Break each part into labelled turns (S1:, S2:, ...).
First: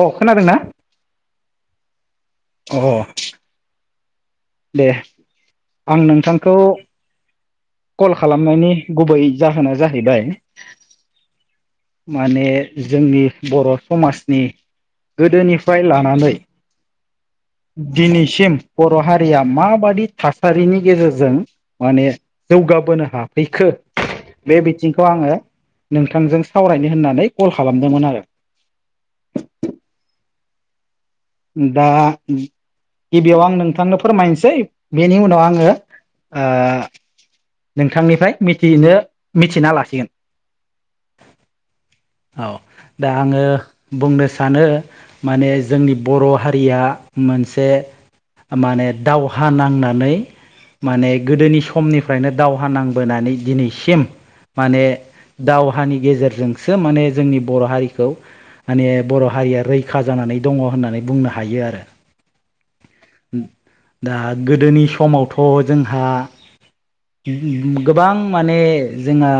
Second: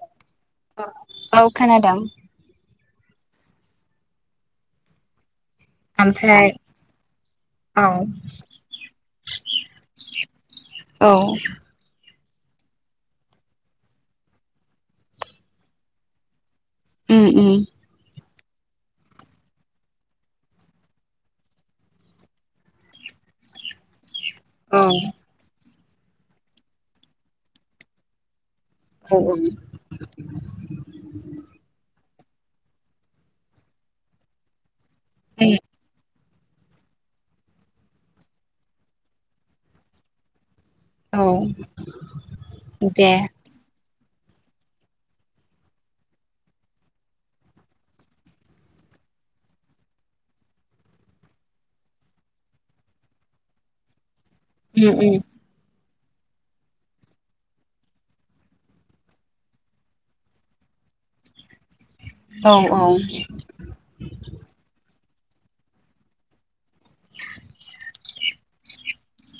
S1: अ खोनादोंना
S2: औ खोनादों।
S1: अ दे आं
S2: ओमफ्राय
S1: नोंथांखौ
S2: औ
S1: कल खालामनायनि गुबै जाहोना जाहैबाय
S2: औ
S1: माने जोंनि बर' समाजनि गोदोनिफ्राय लानानै
S2: उम उम
S1: दिनैसिम बर' हारि हारिया माबादि थासारिनि गेजेरजों माने जौगाबोनो हाफैखो? बे
S2: औ
S1: बिथिंखौ आंङो नोंथांजों सावरायनो होननानै कल खालामदोंमोन आरो
S2: [unintelligible]
S1: दा गिबियाव आं नोंथांनो फोरमायनोसै बेनि उनाव आङो ओ नोंथांनिफ्राय मिथिनो मिथिना लासिगोन
S2: औ
S1: औ दा
S2: दे
S1: आङो बुंनो सानो माने जोंनि बर' हारिया मोनसे माने दावहा नांनानै। माने गोदोनि समनिफ्रायनो दावहा नांबोनानै दिनैसिम। माने
S2: उम उम
S1: दाव हानि गेजेरजोंसो माने जोंनि बर' हारिखौ माने बर' हारिया रैखा जानानै दंङो होननानै। बुंनो हायो
S2: औ औ
S1: आरो दा गोदोनि समावथ' जोंहा गोबां माने जोंहा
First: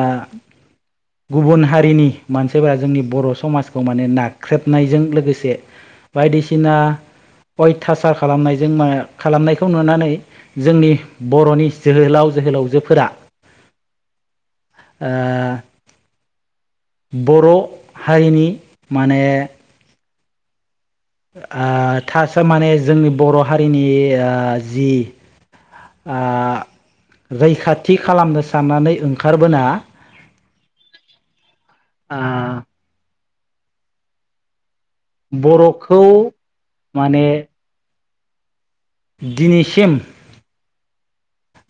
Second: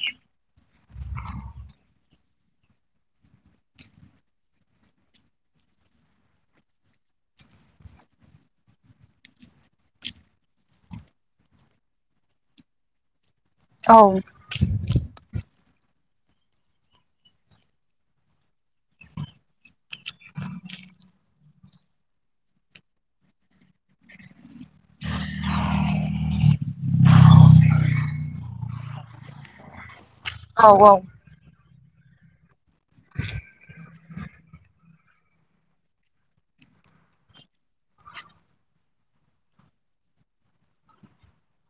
S1: गुबुन हारिनि मानसिफोरा जोंनि बर' समाजखौ माने नाख्रेबनायजों लोगोसे। बायदिसिना अयथासार खालामनायजों खालामनायखौ नुनानै जोंनि बर'नि जोहोलाव। जोहोलावजोफोरा
S2: औ।
S1: ओ बर' हारिनि माने थासो माने जोंनि बर' हारिनि जि रैखाथि खालामनो साननानै ओंखारबोना।
S2: औ औ।
S1: आ
S2: [inaudible]
S1: बर'खौ माने दिनैसिम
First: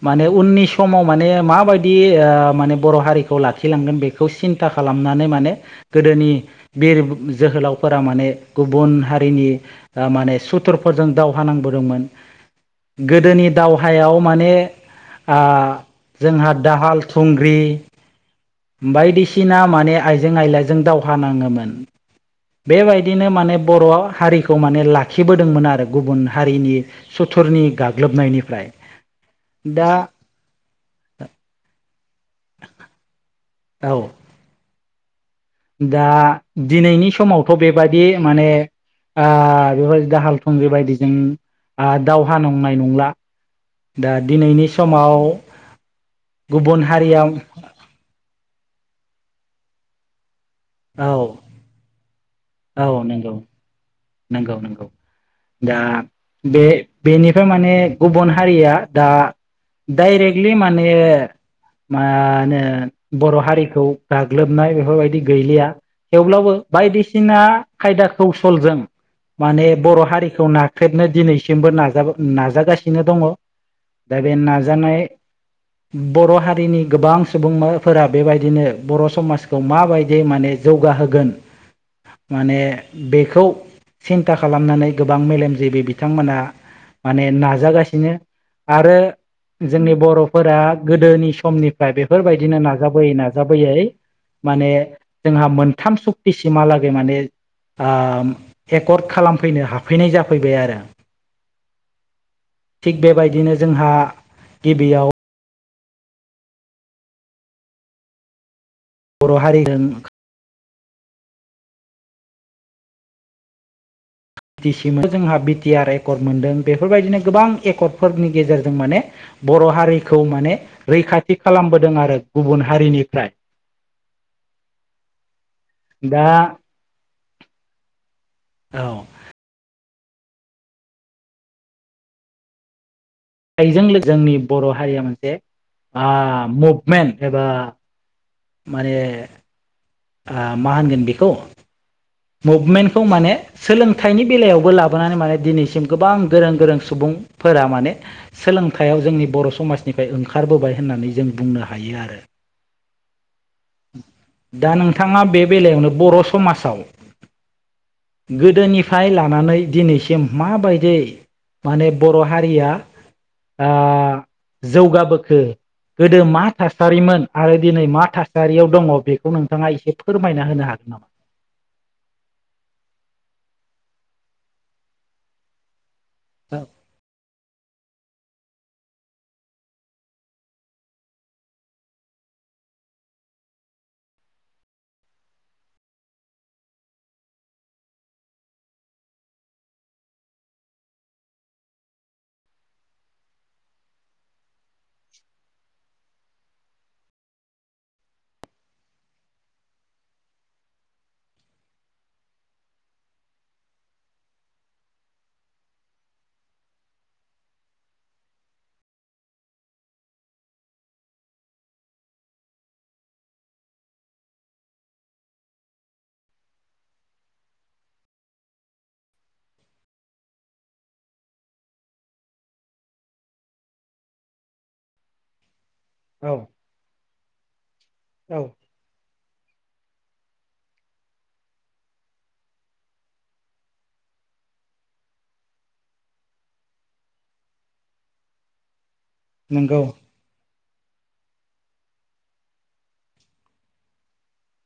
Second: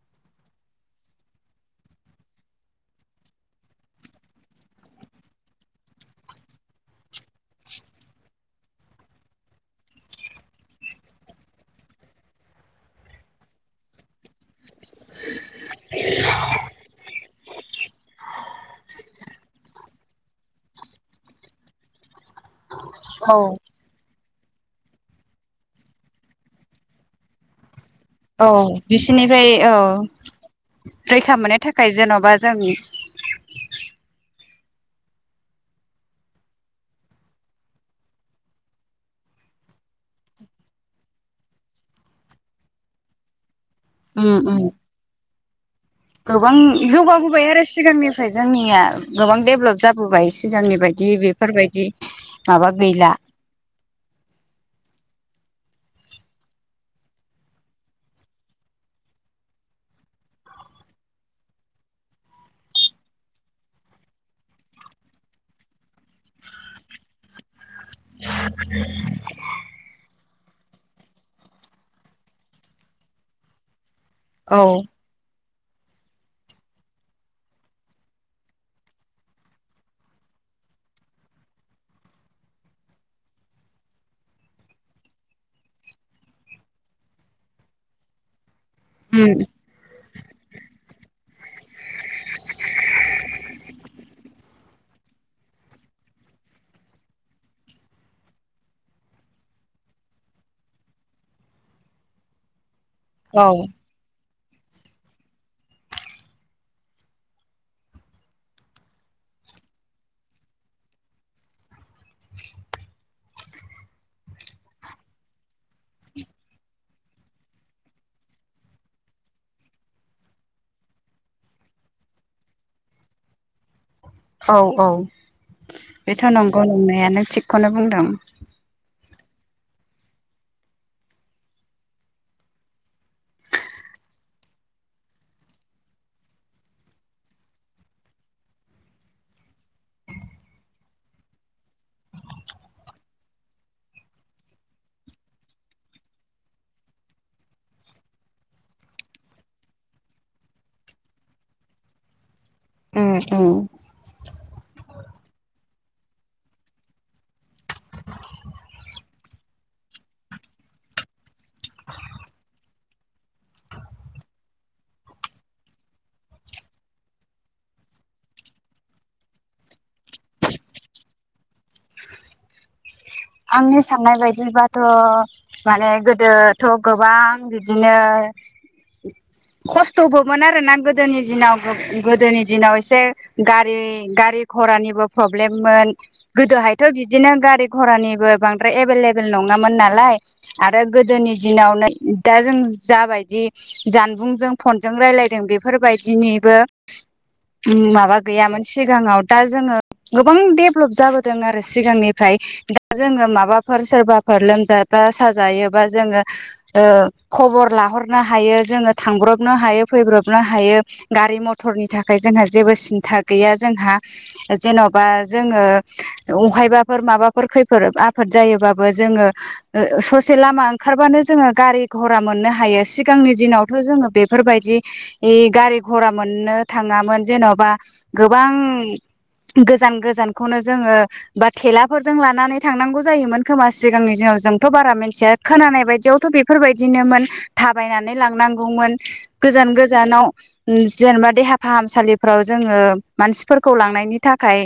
S1: माने उननि समाव माने माबायदि माने बर' हारिखौ लाखिलांगोन बेखौ सिन्था खालामनानै माने गोदोनि बिर जोहोलावफोरा माने गुबुन हारिनि माने सुथुरफोरजों दावहा नांबोदोंमोन गोदोनि दावहायाव माने जोंहा दाहाल थुंग्रि बायदिसिना माने आइजें आइलाजों दावहा नाङोमोन। बेबायदिनो
S2: औ
S1: माने बर' हारिखौ खौ माने लाखिबोदोंमोन आरो गुबुन हारिनि सुथुरनि गाब
S2: औ बिसिनिफ्राय औ रैखा मोननो थाखाय जेन'बा बा जों
S1: औ। दा दिनैनि समावथ' बेबायदि माने। बेफोर दाहाल थुंग्रि बायदिजों दावहा नांनाय नंला। दा
S2: उम
S1: दिनैनि समाव
S2: गोबां
S1: गुबुन हारिया
S2: जौगाबोबाय
S1: औ
S2: आरो सिगांनिफ्राय जोंनिया गोबां डेभलप जाबोबाय सिगांनि बायदि बेफोर बायदि
S1: औ नंगौ नंगौ नंगौ। दा बे बेनिफ्राय माने गुबुन हारिया दा। डाइरेक्टलि माने मा होनो बर' हारिखौ गाग्लोबनाय बेफोरबायदि गैलिया थेवब्लाबो बायदिसिना खायदा कौसलजों माने बर'। हारिखौ नाख्रेदनो दिनैसिमबो नाज नाजागासिनो दङ। दा बे
S2: औ
S1: नाजानाय बर' हारिनि गोबां सुबुंफोरा बेबायदिनो बर' समाजखौ माबायदि माने जौ। जौगाहोगोन माने बेखौ सिन्था खालामनानै गोबां मेलेमजिबि बिथांमोना माने नाजागासिनो आरो।
S2: उम
S1: जोंनि बर'फोरा गोदोनि समनिफ्राय बेफोरबायदिनो नाजाबोयै नाजाबोयै। माने जोंहा मोनथाम सुक्तिसिमालागै माने एकर्ड खालामफैनो हाफैनाय जाफैबाय आरो। थिग
S2: औ
S1: बेबायदिनो जोंहा गिबियाव बर' हारिदोन बि टि सि [inaudible] जोंहा बि टि आर एकर्ड मोनदों बेफोरबायदिनो गोबां एकडफोरनि गेजेरजों माने बर' हारिखौ माने रैखाथि खालामबोदों आरो गुबुन हारिनिफ्राय।
S2: औ औ बेथ'
S1: दा
S2: नंगौ नंनाया नो थिगखौनो बुंदों।
S1: औ। [inaudible] जोंनि बर' हारिया मोनसे आ मभमेन्ट एबा माने आ मा होनगोन बेखौ मुभमेन्टखौ माने सोलोंथाइनि बेलायावबो लाबोनानै माने दिनैसिम गोबां गोरों गोरों सुबुं फोरा माने सोलोंथाइयाव जोंनि बर' समाजनिफाय ओंखारबोबाय होननानै जों बुंनो हायो आरो। [inaudible]
S2: उम उम
S1: दा नोंथाङा बे बेलायावनो बर' समासाव गोदोनिफाय लानानै दिनैसिम माबायदै माने बर' हारिया आ जौगाबोखो गोदो मा थासारिमोन आरो दिनै मा था सारियाव दङ बेखौ नोंथाङा एसे फोरमायना होनो हागोन नामा?
S2: आंनि साननाय बायदिबाथ' माने
S1: नामा?
S2: गोदोथ' गोबां बि दिनो
S1: [inaudible]
S2: खस्थ'बोमोन आरोना गोदोनि दिनाव गोदोनि दिनाव एसे गारि-गारि घरानिबो प्रब्लेममोन गोदोहायथ' बिदिनो गारि घरानि बो बांद्राय एभेलेबल नङामोन नालाय आरो गोदोनि दिनावनो दा जों जाबाय दि जानबुंजों फनजों रायलायदों बेफोरबायदिनिबो माबा गैयामोन सिगाङाव दा जोङो गोबां देभलप जाबोदों आरो सिगांनिफ्राय दा जोङो माबाफोर सोरबाफोर लोमजाबा साजायोबा जोङो ओ खबर ला लारनो हायो जो थांब्रबनो हायो फैब्रबनो हायो गारि मथरनि थाखाय जोंहा जेबो सिनथा गैया जोंहा जेन'बा जोङो अहायबाफोर माबाफोरै खै फोर आफाद जायोबाबो जोङो ओ ससे लामा ओंखारबानो जोङो गारि घरा मोननो हाय यो सिगांनि दिनावथ' जोङो बेफोरबायदि इ गारि गरा
S1: औ
S2: मोननो थाङामोन जेन'बा
S1: औ
S2: गोबां गोजान गोजानखौनो जोङो बा थेलाफोरजों लानानै थांनांगौ जायोमोन खोमा सिगांनि दिनाव जोंथ' बारा मोनथिया खोनानाय बायदियावथ' बेफोरबायदिनोमोन। थाबायनानै लांनांगौमोन गोजान
S1: नंगौ
S2: गोजानाव उम जेनेबा देहा फाहामसालिफोराव जोङो मानसिफोरखौ लांनायनि थाखाय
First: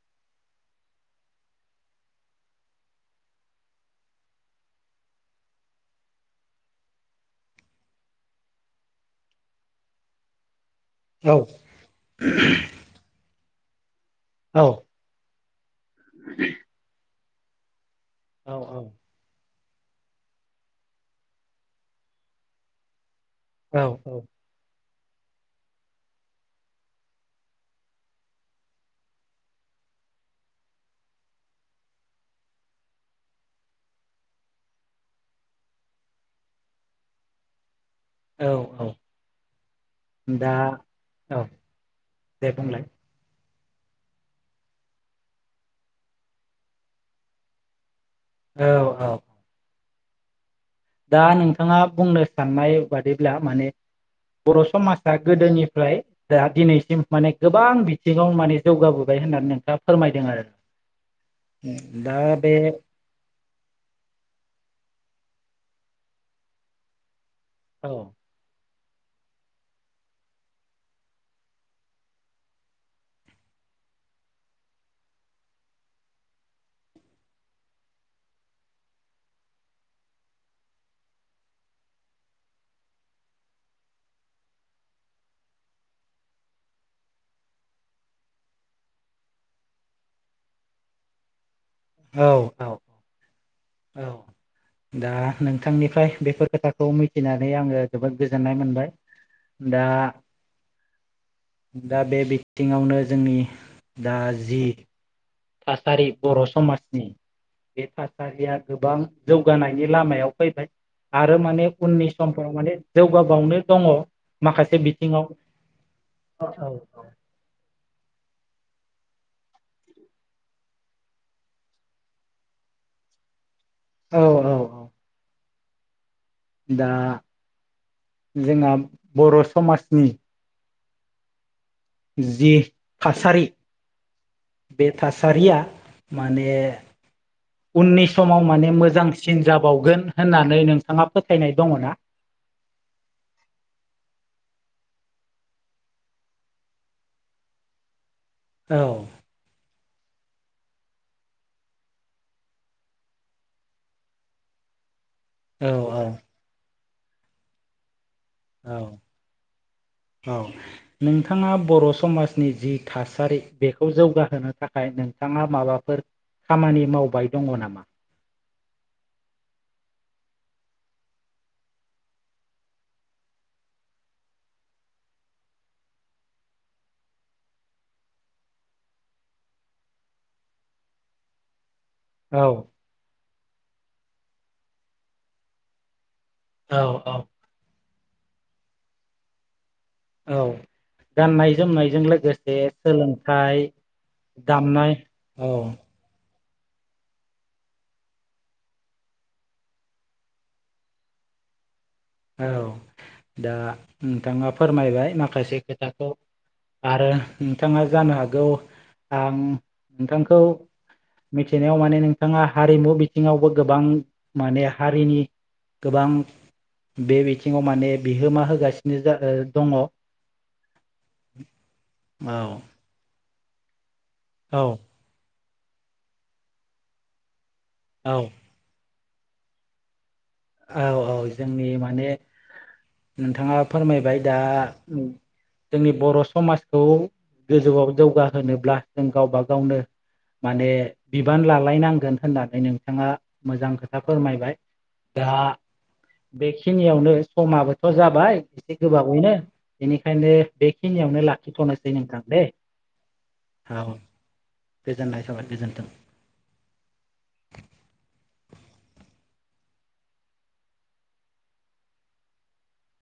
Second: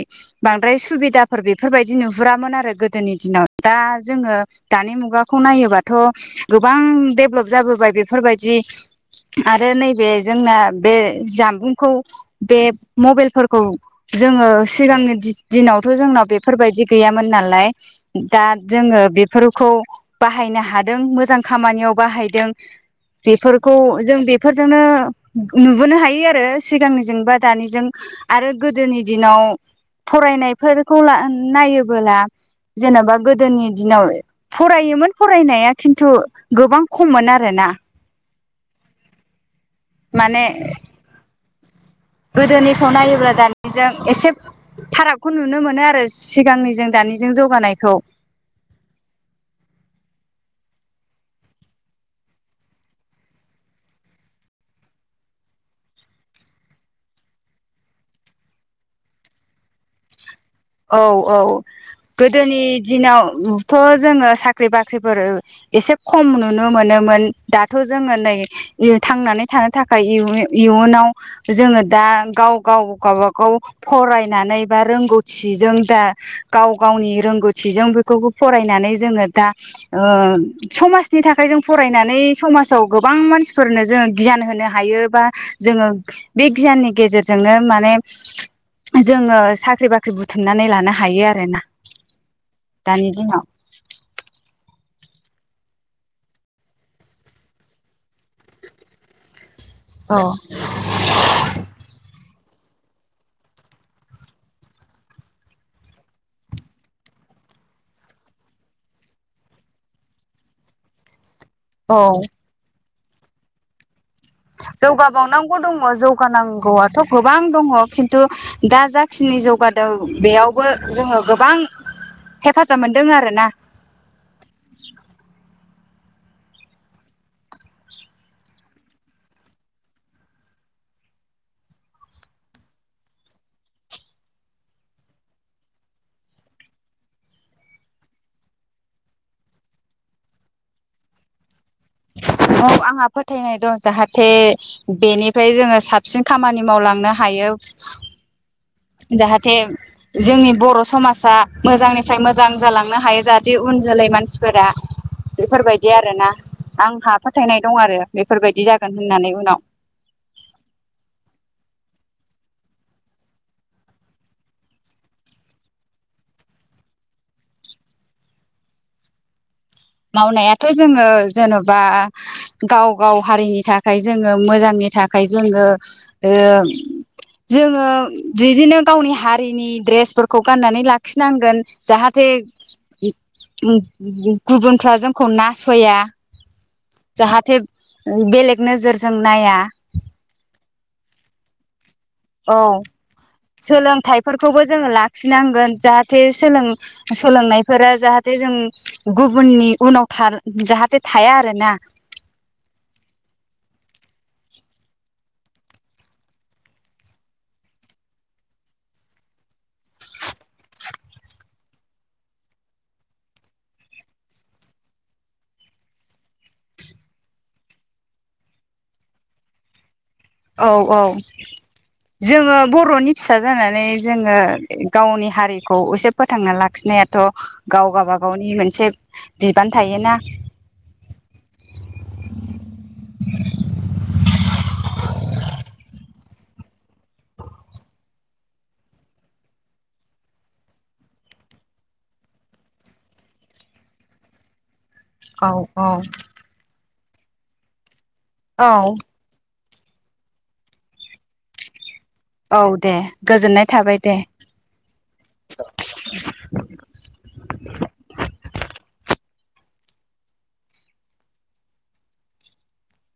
S2: बांद्राय सु सुबिदाफोर बेफोरबायदि नुहुरामोन आरो गोद दोनि दिनाव दा जोङो दानि मुगाखौ नायोबाथ' गोबां देभलप जाबोबाय बेफोरबायदि आरो नैबे जोंना बे
S1: औ
S2: जामबुंखौ बे मबेलफोरखौ जोङो
S1: औ
S2: सिगांनि दि दिनावथ' जोंनाव बेफोरबायदि गैयामोन नालाय दा
S1: औ
S2: जोङो बेफोर खौ बाहायनो हादों मोजां खामानियाव बाहायदों। बेफोरखौ
S1: औ
S2: जों बेफोरजोंनो नुबोनो हायो आरो सिगांनिजों बा दानिजों आरो गोदोनि दिनाव फरायनायफोरखौ ला नायोबोला जेन'बा गोदोनि दिनाव फरायोमोन फरायनाया खिन्थु गोबां खममोन आरोना।
S1: औ-औ।
S2: माने
S1: औ। दे बुंलाय
S2: गोदोनिखौ नायोब्ला दान निजों एसे फारागखौ नुनो मोनो आरो सिगांनिजों दानिजों जौगानायखौ।
S1: औ औ दा नोंथाङा बुंनो साननाय बादिब्ला माने बर' समाजा गोदोनिफ्राय दा दिनैसिम माने गोबां बिथिङाव माने जौगाबोबाय होननानै नोंथाङा फोरमायदों आरो
S2: औ औ
S1: दा बे
S2: गोदोनि दिनावथ' जोङो साख्रि बाख्रिफोर एसे खम नुनो मोनोमोन दाथ'
S1: औ
S2: जोङो नै थांनानै थानो थाखाय इयुनाव जोङो दा गाव गाव गावबा गाव फरायनानै बा रोंगौ थिजों दा गाव गावनि रोंगौथिजों बेखौबो फरायनानै जोङो दा ओ ओन समाजनि थाखाय जों फरायनानै समाजाव गोबां मानसिफोरनो जों गियान होनो हायो बा बा जोङो बे गियाननि गेजेरजोंनो माने जोङो साख्रि बा ख्रि बुथुमनानै लानो हायो आरोना
S1: औ औ
S2: दानि दिनाव
S1: औ दा नोंथांनिफ्राय बेफोर खोथाखौ मिथिनानै आङो जोबोद गोजोननाय मोनबाय दा
S2: औ
S1: दा बे बि थिङावनो जोंनि दा जि थासारि बर' समाजनि बे थासारिया गोबां जौगानायनि लामायाव फैबाय आ रो माने उननि
S2: औ
S1: समफोराव माने जौगाबावनो दङ माखासे बिथिङाव
S2: जौगाबावनांगौ दङ
S1: औ औ
S2: जौगानांगौआथ' गोबां दङ खि थु दा जाखिनि जौगादों बेयावबो जोङो गोबां हेफाजाब मोनदों आरोना
S1: औ औ औ दा जोंहा बर' समाजनि जि थासारि बे थासारिया माने उननि समाव माने मोजांसिन जाबावगोन होननानै नोंथाङा फोथायनाय दङ ना? [inaudible]
S2: औ आंहा फोथायनाय दं जाहाथे बेनिफ्राय जोङो साबसिन खामानि मावलांनो हायो [unintelligible]
S1: औ
S2: जाहाथे जोंनि बर' समाजा मोजांनिफ्राय मोजां जालांनो हायो जाहाथे उन जोलै मानसिफोरा
S1: औ
S2: बेफोरबायदि आरोना आंहा फोथायनाय दं आरो बेफोरबायदि जागोन होननानै उनाव
S1: औ औ नोंथाङा बर' समाज नि जि थासारि बेखौ जौगाहोनो थाखाय नोंथाङा माबाफोर खामानि मावबाय दङ नामा?
S2: मावनायाथ' जोङो जेन'बा गाव गाव हारिनि थाखाय जोङो मोजांनि था खाय जोङो ओ जोङो बिदिनो गावनि हारिनि ड्रेसफोरखौ गाननानै लाखिनांगोन जाहाथे
S1: औ
S2: गुबुनफ्रा जोंखौ नासया
S1: औ औ
S2: जाहाथे बेलेग नोजोरजों नाया
S1: औ गाननाय जोमनाय
S2: औ सोलोंथाइफोरखौबो जोङो
S1: दामनाय औ
S2: लाखिनांगोन जाहाथे सोलों सोलोंनायफोरा जाहाथे जों गुबुननि उनाव थार जाहाथे थाया आरो ना
S1: औ दा नोंथाङा फोरमायबाय माखासे खोथाखौ आरो नोंथाङा जानो हागौ आं नोंथांखौ मिथिनायाव माने नोंथाङा हारिमु बिथिङावबो गोबां माने हारिनि गोबां बे बिथिङाव माने बिहोमा होगासिनो जा ओ दङ
S2: औ औ
S1: औ
S2: जोङो बर'नि फिसा जानानै जोङो
S1: औ
S2: गावनि हारिखौ एसे फोथांना लाखिनायाथ' गाव
S1: औ
S2: गाबागावनि मोनसे बिबान थायोना।
S1: औ औ जोंनि माने नोंथाङा फोरमायबाय दा उम जोंनि बर' समाजखौ गोजौआव जौगाहोनोब्ला जों गावबा गावनो माने बिबान लालायनांगोन होननानै नोंथाङा मोजां खोथा फोरमायबाय। दा
S2: औ औ
S1: बेखिनियावनो समाबोथ' जाबाय
S2: औ
S1: एसे गोबावैनो बेनिखायनो बेखिनियावनो लाखिथ'नो
S2: औ दे गोजोननाय थाबाय दे।
S1: गोजोननाय थाबाय गोजोन्थों।